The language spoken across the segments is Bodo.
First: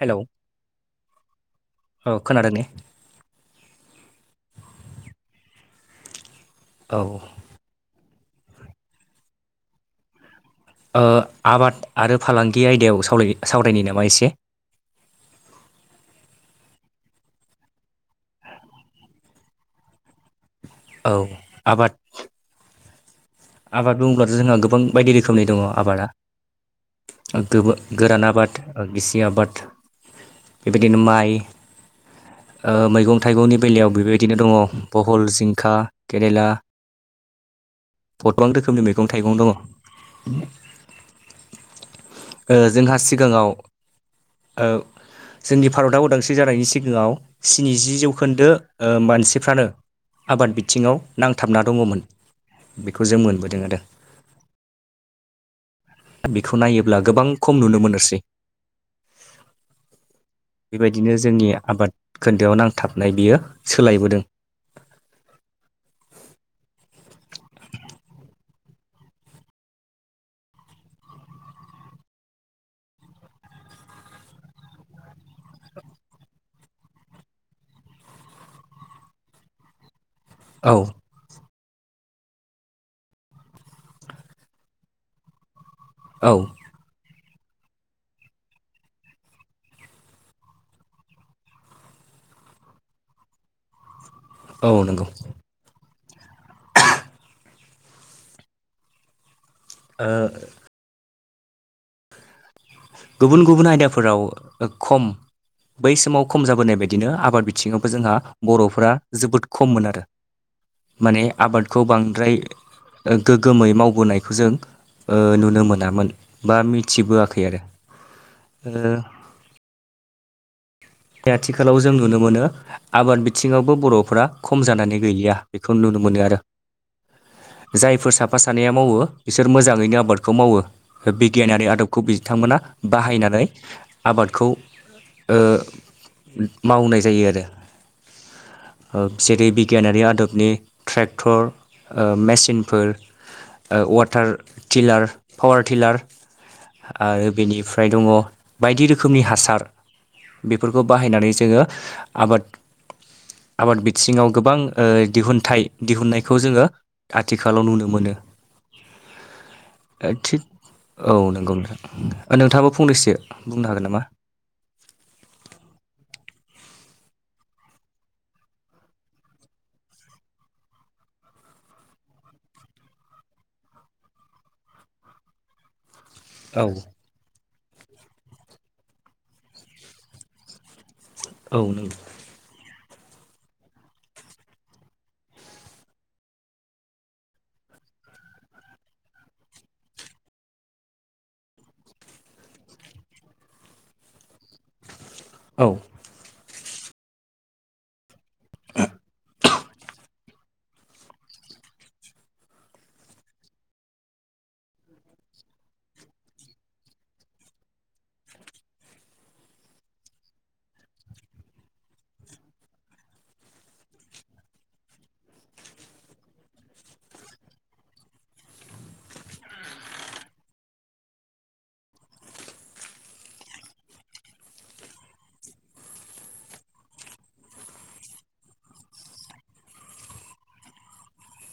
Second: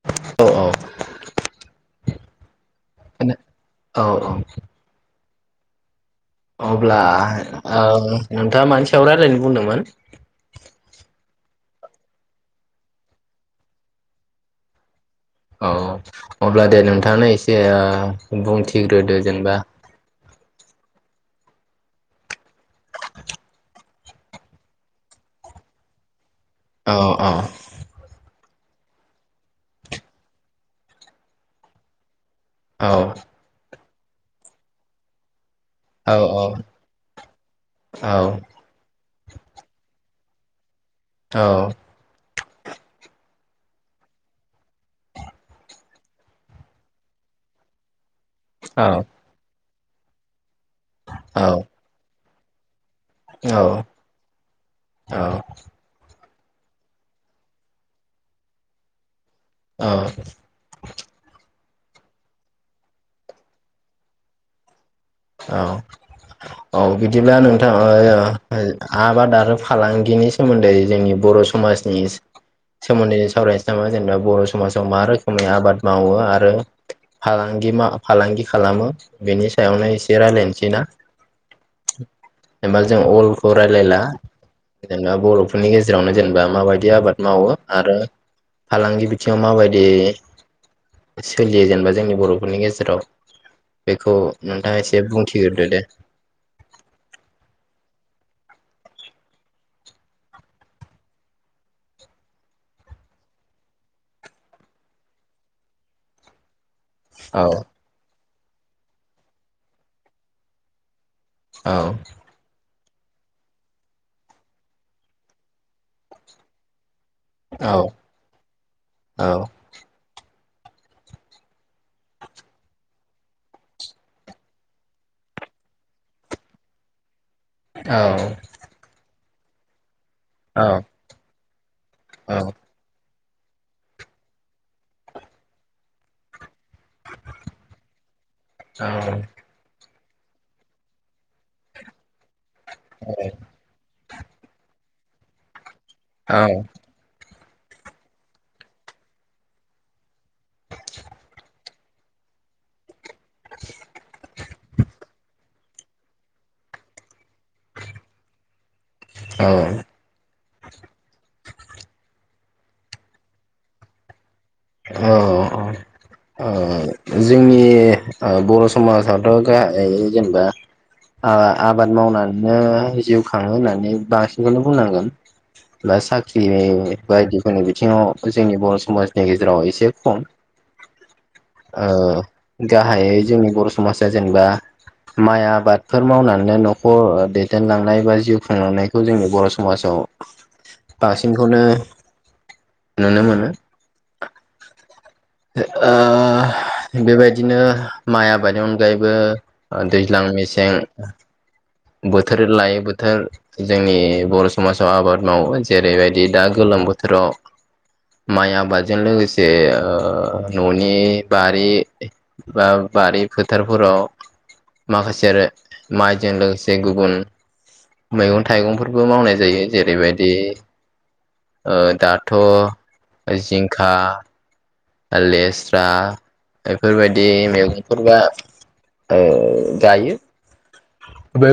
हेलौ औ ओ खोनादों ने? औ औ। अब्ला औ ओ नों नोंथाङा मानि सायाव रायलायनो बुंदोंमोन? ओ आबाद आरो फालांगि आयदायाव सावरायनि सावरायनि नामा एसे। औ अब्ला दे नोंथाङानो एसे ओ बुंथिग्रोदो जेनेबा औ आबाद आबाद बुंब्लाथ जोंहा गोबां बायदि रोखोमनि दङ आबादा औ औ ओ गो गोरान आबाद ओ गिसि आबाद बेबायदिनो माइ ओ औ मैगं थाइगंनि बेलायाव बेबायदिनो दङ बहल जिंखा औ औ। औ बरथमान रोखोमनि मैगं थाइगं दङ। औ। ओ जोंहा सिगाङाव ओ जोंनि भारतआ उदांस्रि जानायनि सिगाङाव स्निजि जौ खोन्दो ओ मानसिफ्रानो आबाद बिथिङाव नांथाबना दङमोन। बेखौ जों मोनबोदों आरो। औ। दा बेखौ नायोब्ला गोबां खम नुनो मोनोसै। औ बेबायदिनो जोंनि आबाद खोन्दोआव नांथाबनाय बियो सोलायबोदों औ औ बिदिब्ला नोंथां ओ आबाद आरो फालांगिनि सोमोन्दै जोंनि बर' समाजनि सोमोन्दैनो सावरायसै नामा जेनेबा बर' समाजाव मा रोखोमै आबाद मावो आरो फालांगि मा फालांगि खालामो बेनि सायावनो एसे रायलायनोसै औ ना? जेनबा जों अलखौ रायलायला जेनेबा बर' फोरनि गेजेरावनो औ जेनेबा माबायदि आबाद मावो आरो फालांगि बिथिङाव माबायदि सोलियो जेनेबा जोंनि बर'फोरनि गेजेराव बेखौ औ नोंथाङा एसे नंगौ बुंथिग्रोदो दे। ओ गुबुन गुबुन आयदाफोराव खम बै समाव खम जाबोनाय बायदिनो औ आबाद बिथिङाव जोंहा बर'फ्रा जोबोद खममोन आरो माने औ आबादखौ बांद्राय गोग्गोमै मावबोनायखौ जों ओ नुनो मोनामोन बा मिथिबोआखै आरो। औ। ओ औ बे आथिखालाव जों नुनो मोनो आबाद बिथिङावबो बर'फोरा खम जानानै गैलिया बेखौ नुनो मोनो आरो। जायफोर औ साफा सानैया मावो बिसोर मोजाङैनो आबादखौ मावो औ बिगियानारि आदब। खौ बिथांमोना बाहायनानै आबादखौ ओ- मावनाय जायो आरो जेरै - बिगियानारि आदबनि ट्रेक्टर ओ-मेसिनफोर ओ-वाटार टिलार पावार टिलार। औ आरो बेनिफ्राय दङ बायदि रोखोमनि हासार। बेफोरखौ बाहायनानै जोङो आबाद आबाद बिथिङाव गोबां ओ-दिहुनथाइ। दिहुननायखौ जोङो आथिखालाव नुनो मोनो। औ थिग औ नंगौ। ओ-नोंथाङाबो फंनैसो बुंनो हागोन नामा? अ औ जोंनि ओ-बर' समाजाथ' गाहायै जेनेबा आबाद मावनानैनो जिउ खाङो होननानै बांसिनखौनो बुंनांगोन। बा साख्रि औ बायदिफोरनि बिथिङाव जोंनि बर' समाजनि गेज गेजेराव एसे खम औ नंगौ ओ- गाहायै जोंनि बर' समाजा जेनबा माइ आबादफोर मावनानैनो न'खर ओ-दैदेनलांनाय बा जिउ खुंलांनाय खौ जोंनि बर' समाजाव बांसिनखौनो नुनो मोनो। औ ओ-बेबायदिनो माइ आबादनि अनगायैबो ओ-दैज्लां मेसें। बोथोर लायै बोथोर। जोंनि बर' समाजाव आबाद मावो जेरैबायदि दा गोलोम बोथोराव। माइ आबादजों लोगोसे ओ-न'नि बारि बा बारि फोथारफोराव माखासे आरो माइजों लोगोसे जे गुबुन मैगं थाइगंफोरबो मावनाय जायो जेरैबायदि ओ-दाथ' ओ-जिंखा लेस्रा बेफोरबायदि मैगंफोर बा ओ-गायो। बे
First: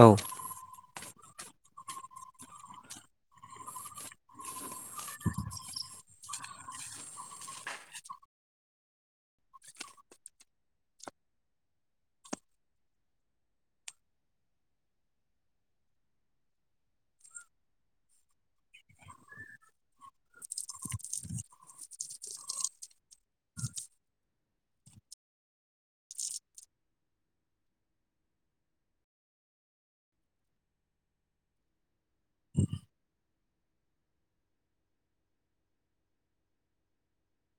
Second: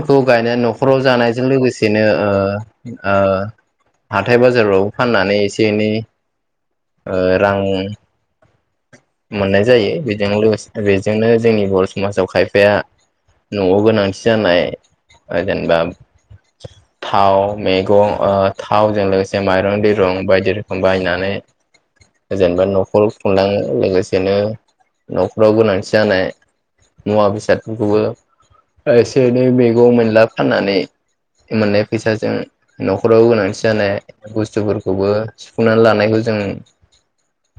औ गायनानै न'खराव जानायजों लोगोसेनो ओ-ओ- हाथाय बाजारफ्रावबो फाननानै एसे एनै ओ-रां। मोननाय जायो बेजों लोगोसे बेजोंनो जोंनि बर' समाजाव खायफाया न'आव गोनांथि जानाय ओ-जेनेबा थाव मैगं ओ-थावजों लोगोसे माइरं दैरं बायदि रोखोम बायनानै जेनेबा न'खर खुंलां-लोगोसेनो न'खराव गोनांथि जानाय। मुवा बेसादफोरखौबो एसे एनै मैगं मोनला फाननानै मोननाय फैसाजों। न'खराव गोनांथि जानाय बुस्थुफोरखौबो सुफुंनानै लानायखौ जों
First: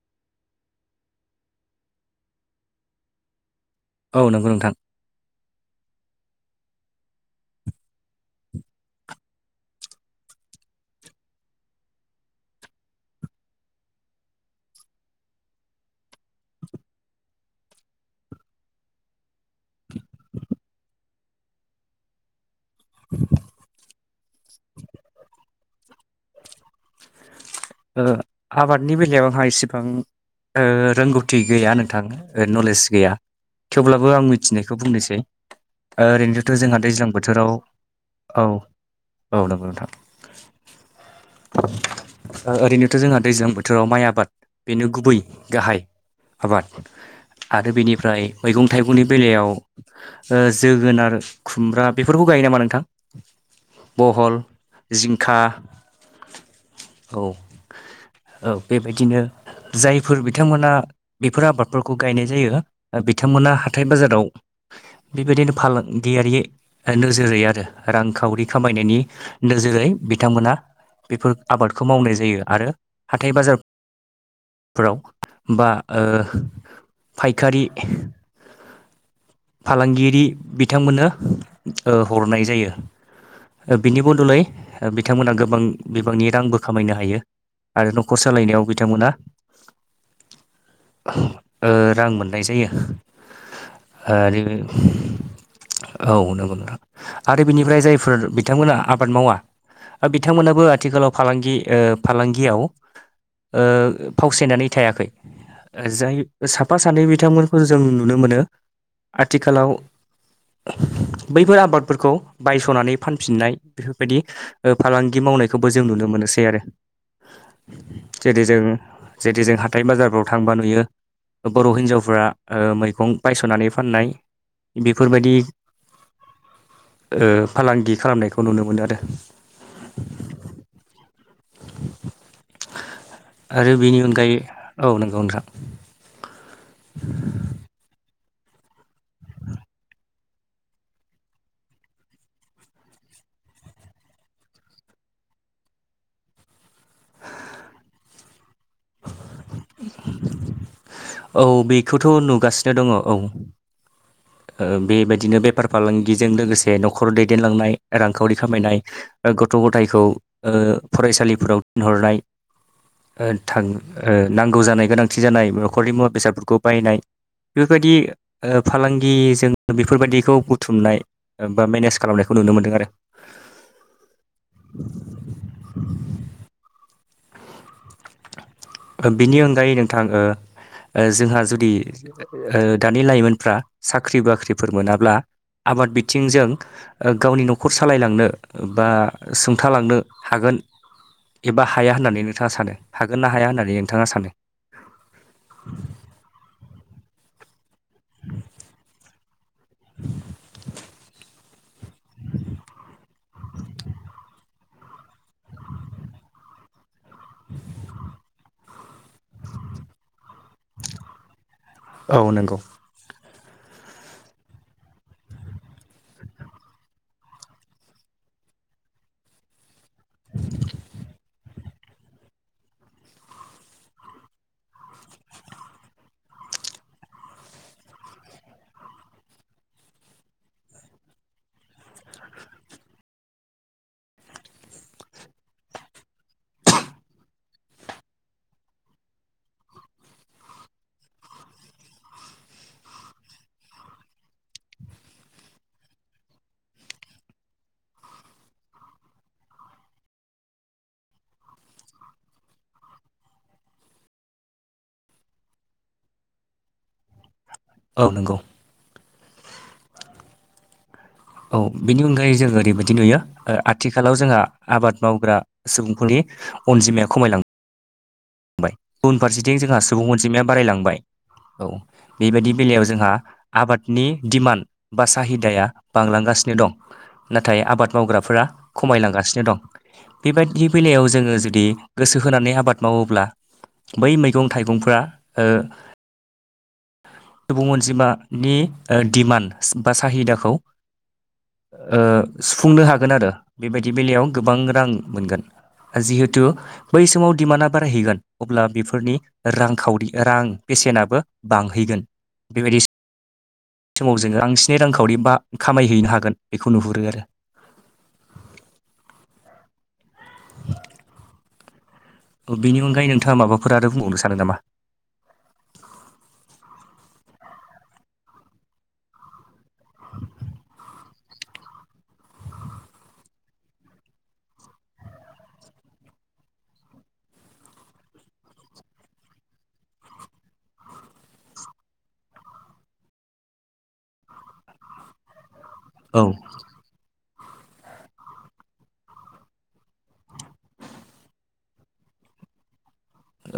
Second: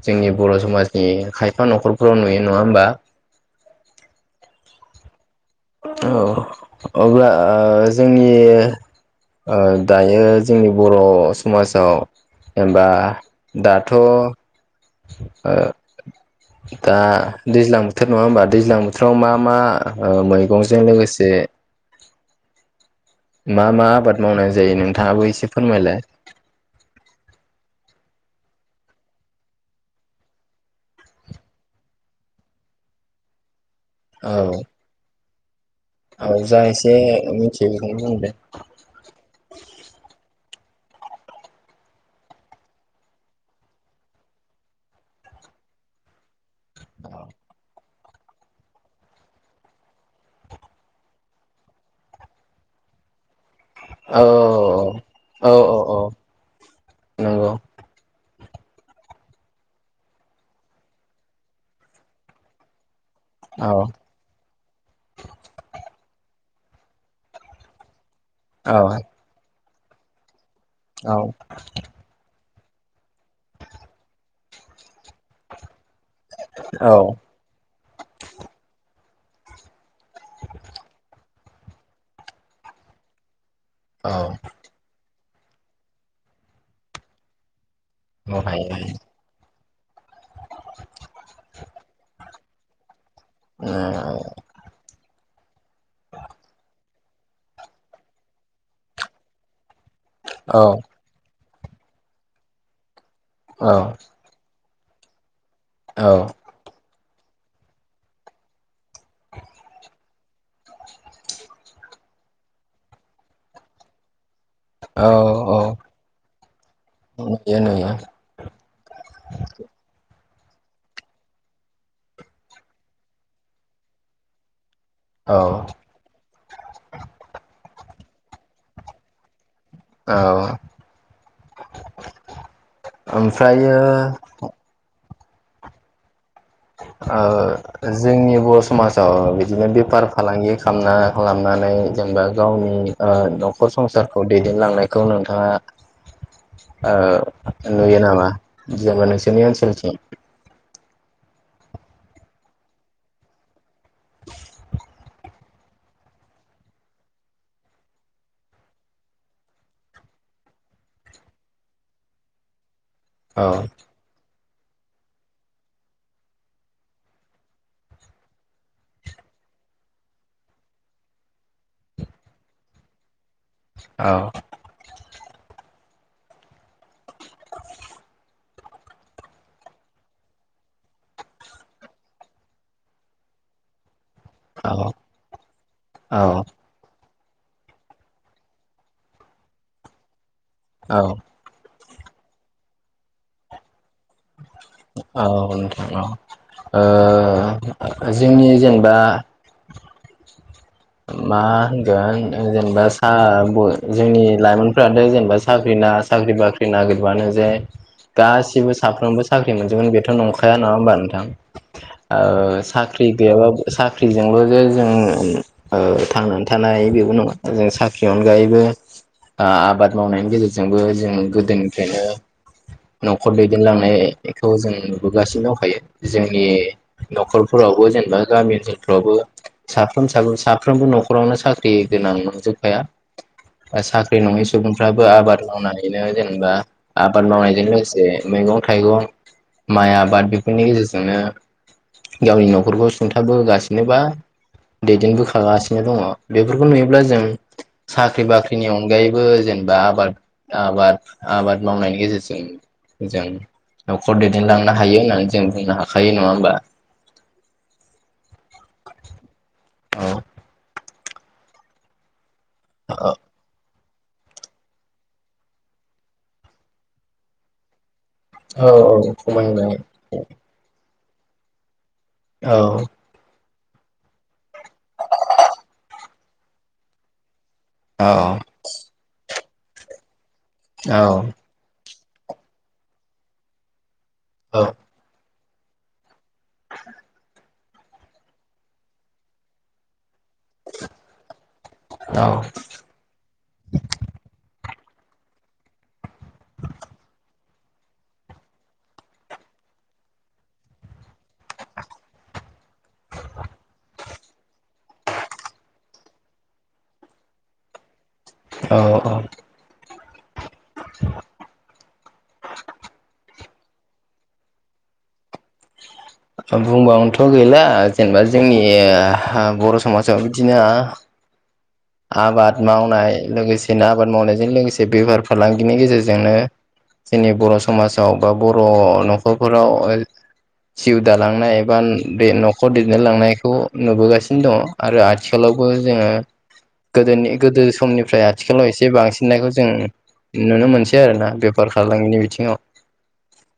जोंनि बर' समाजनि खायफा न'खरफोराव नुयो नङा होमबा? औ नंगौ नोंथां। औ अब्ला ओ-जोंनि दायो जोंनि बर' समाजाव। ओमबा दाथ' ओ- दा दैज्लां बोथोर नङा होमबा दैज्लां बोथोराव मा मा ओ-मैं गंजों लोगोसे मा मा आबाद मावनाय जायो नोंथाङाबो एसे फोरमायलाय। आबादनि बेलायाव आंहा इसिबां ओ रोंगौथि गैया नोंथां नलेज गैया थेवब्लाबो आं औ मिथिनायखौ बुंनोसै औ ओरैनोथ' जा जोंहा एसे दैज्लां बोथोराव मिथियो बेखौनो बुंदो औ औ नंगौ नोंथां ओरैनोथ' जोंहा दैजां बोथोराव माइ आबाद बेनो गुबै गाहाय आबाद आरो बेनिफ्राय मैगं थाइगंनि बेलायाव जोगोनार खुमब्रा बेफोरखौ गायो नामा नोंथां बहल जिंखा अ अ औ औ बेबायदिनो जायफोर बिथांमोना बेफोर आबादफोरखौ गायनाय जायो बिथांमोना औ हाथाय बाजाराव बेबायदिनो फालांगियारि नोजोरै आरो रांखावरि औ खामायनायनि नोजोरै बिथांमोना औ बेफोर आबाद मावनाय जायो आरो हाइय बाजारफोराव बा औ फायखारि फालांगिरि बिथांमोननो हरनाय जायो बिनि औ बदलै बिथांमोना गोबां बिबांनि रांबो खामायनो हायो आरो न'खर सालायनायाव हायो हायो बिथांमोना ओ रां मोननाय जायो आरो औ नंगौ नोंथां आरो बिनिफ्राय जायफोर बिथांमोना आबाद मावा औ बिथांमोनाबो आथिखालाव फालांगि फालांगियाव औ फावसायनानै थायाखै जाय साफा सानै बिथांमोनखौ जों नुनो मोनो आथिखालाव बैफोर आबादफोरखौ बायस'नानै फानफिननाय बेफोरबायदि औ फालांगि औ मावनायखौबो जों नुनो मोनोसै आरो नुयो नुयो जेरै जों जेरै जों हाथाय बाजारफ्राव थांबा नुयो बर' हिनजावफ्रा मैगं बायस'नानै फाननाय बेफोरबायदि औ ओ फालांगि खालामनायखौ नुनो मोनो आरो औ आरो ओमफ्रायो बेनि अनगायै औ नंगौ नोंथां आ [inaudible] जोंनि बर' समाजाव बिदिनो बेफार फालांगि खालामना खालामनानै जेनेबा गावनि न'खर संसारखौ दैदेनलांनायखौ नोंथाङा ओ नुयो नामा जोङो नोंसोरनि ओनसोलथें औ बेखौथ' नुगासिनो दङ औ [unintelligible] बेबायदिनो बेफार फालांगिजों लोगोसे न'खर दैदेनलांनाय रांखावरि खामायनाय गथ' गथायखौ फरायसालिफोराव थिनहरनाय औ थां ओ नांगौ जानाय गोनांथि जानाय न'खरनि मुवा बेसादफोरखौ बायनाय बेफोरबायदि फालांगिजों बेफोरबायदिखौ बुथुमनाय बा मेनेज खालामनायखौ नुनो मोनदों आरो औ बिनि अनगायै नोंथां जोंहा जुदि दानि लाइमोनफ्रा साख्रि बाख्रि साख्रिफोर औ मोनाब्ला आबाद औ बिथिंजों गावनि न'खर सालायलांनो बा सुंथालांनो हागोन औ एबा हाया होननानै नोंथाङा सानो हागोन ना हाया होननानै नोंथाङा सानो औ नोंथां औ ओ जोंनि जेनेबा मा होनगोन जेनेबा सार जोंनि लाइमोनफोरथ' जेनेबा साख्रि ना साख्रि बाख्रि नागिरबानो जे गासिबो साफ्रोमबो साख्रि मोनजोबगोन बेथ' न खाया नङा होमबा नोंथां औ नंगौ। ओ सा ख्रि गैयाब्ला साख्रिजोंल' जे जों ओ थांनानै थानायानो बेबो नङा जों साख्रिनि अनगायैबो ओ आबाद मावनायनि गेजेरजोंबो जों गोदोनिफ्रायनो न'खर दैदेनलांनायखौ जों नुबोगासिनो दंखायो जोंनि न'खरफोरावबो जेनेबा गामि ओनसोलफोरावबो साफ्रोम साफोन साफ्रोमबो न'खरावनो साख्रि गोनां नंजोबखाया। ओ साख्रि नङि सुबुंफ्राबो आबाद मावनानैनो जेनेबा आबाद मावनायजों लोगोसे मैगं-थाइगं माइ आबाद बेफोरनि गेजेरजोंनो गावनि न'खरखौ सुंथाबोगासिनोबा दैदेनबोगा थागासिनो दङ बेफोरखौ नुयोब्ला जों साख्रि बाख्रिनि अनगायैबो जेनेबा आबाद आबाद आबाद मावनायनि गेजेरजों जों न'खर दैदेनलांनो हायो होननानै जों बुंनो हाखायो नङा होमबा। औ नंगौ औ औ बेनि अनगायै जों ओरैबायदि नुयो ओ आथिखालाव जोंहा आबाद मावग्रा सुबुंफोरनि अनजिमाया खमायलां औ बाय औ उनफारसेथिं खमायबाय जोंहा सुबुं अनजिमाया बारायलांबाय औ बेबायाददि औ बेलायाव जोंहा आबादनि दिडिमान्ड बा साहिदाया बांलांगासिनो दं नाथाय आबाद औ मावग्राफोरा खमायलांगासिनो दं बेबायदिनि बेलायाव जोङो जुदि गोसो होनानै आबाद मावोब्ला बै औ मैगं-थाइगंफ्रा ओ [unintelligible] सुबुं अनजिमानि ओ डमान्ड बा साहिदाखौ ओ औ सुफुंनो हागोन आरो बेबायदि बेलायाव गोबां रां मोनगोन। जिहेतु बै समाव डिमान्डआ बारायहैगोन। अब्ला बेफोरनि रांखावरि रां बेसेनाबो बांहैगोन। बेबायदि समाव जोङो बांसिनै रांखावरि बा खामायहैनो हागोन बेखौ नुहुरो आरो औ औ ओ बेनि अनगायै नोंथाङा माबाफोर आरो बुंबावनो सानो नामा? बुंबावनोथ' गैला जेनेबा जोंनिहा बर' समाजाव बिदिनो आबाद मावनाय लोगोसेनो आबाद मावनायजों लोगोसे बेफार फालांगिनि गेजेरजोंनो जोंनि बर' समाजाव बा बर' न'खरफोराव जिउ दालांनाय एबा बे न'खर दैदेनलांनायखौ नुबोगासिनो दङ। आरो आथिखालावबो जोङो औ गोदोनि गोदो समनिफ्राय आथिखालाव एसे बांसिननायखौ जों नुनो मोनसै आरोना बेफार फालांगिनि बिथिङाव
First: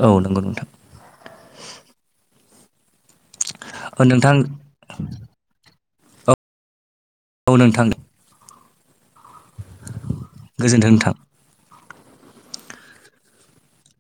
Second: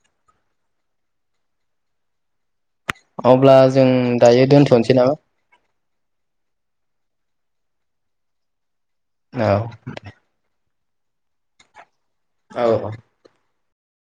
औ नंगौ नोंथां। अब्ला जों ओ नोंथां दायो दोन्थ'नोसै नामा? औ औ नोंथां दे औ गोजोनथों नोंथां औ औ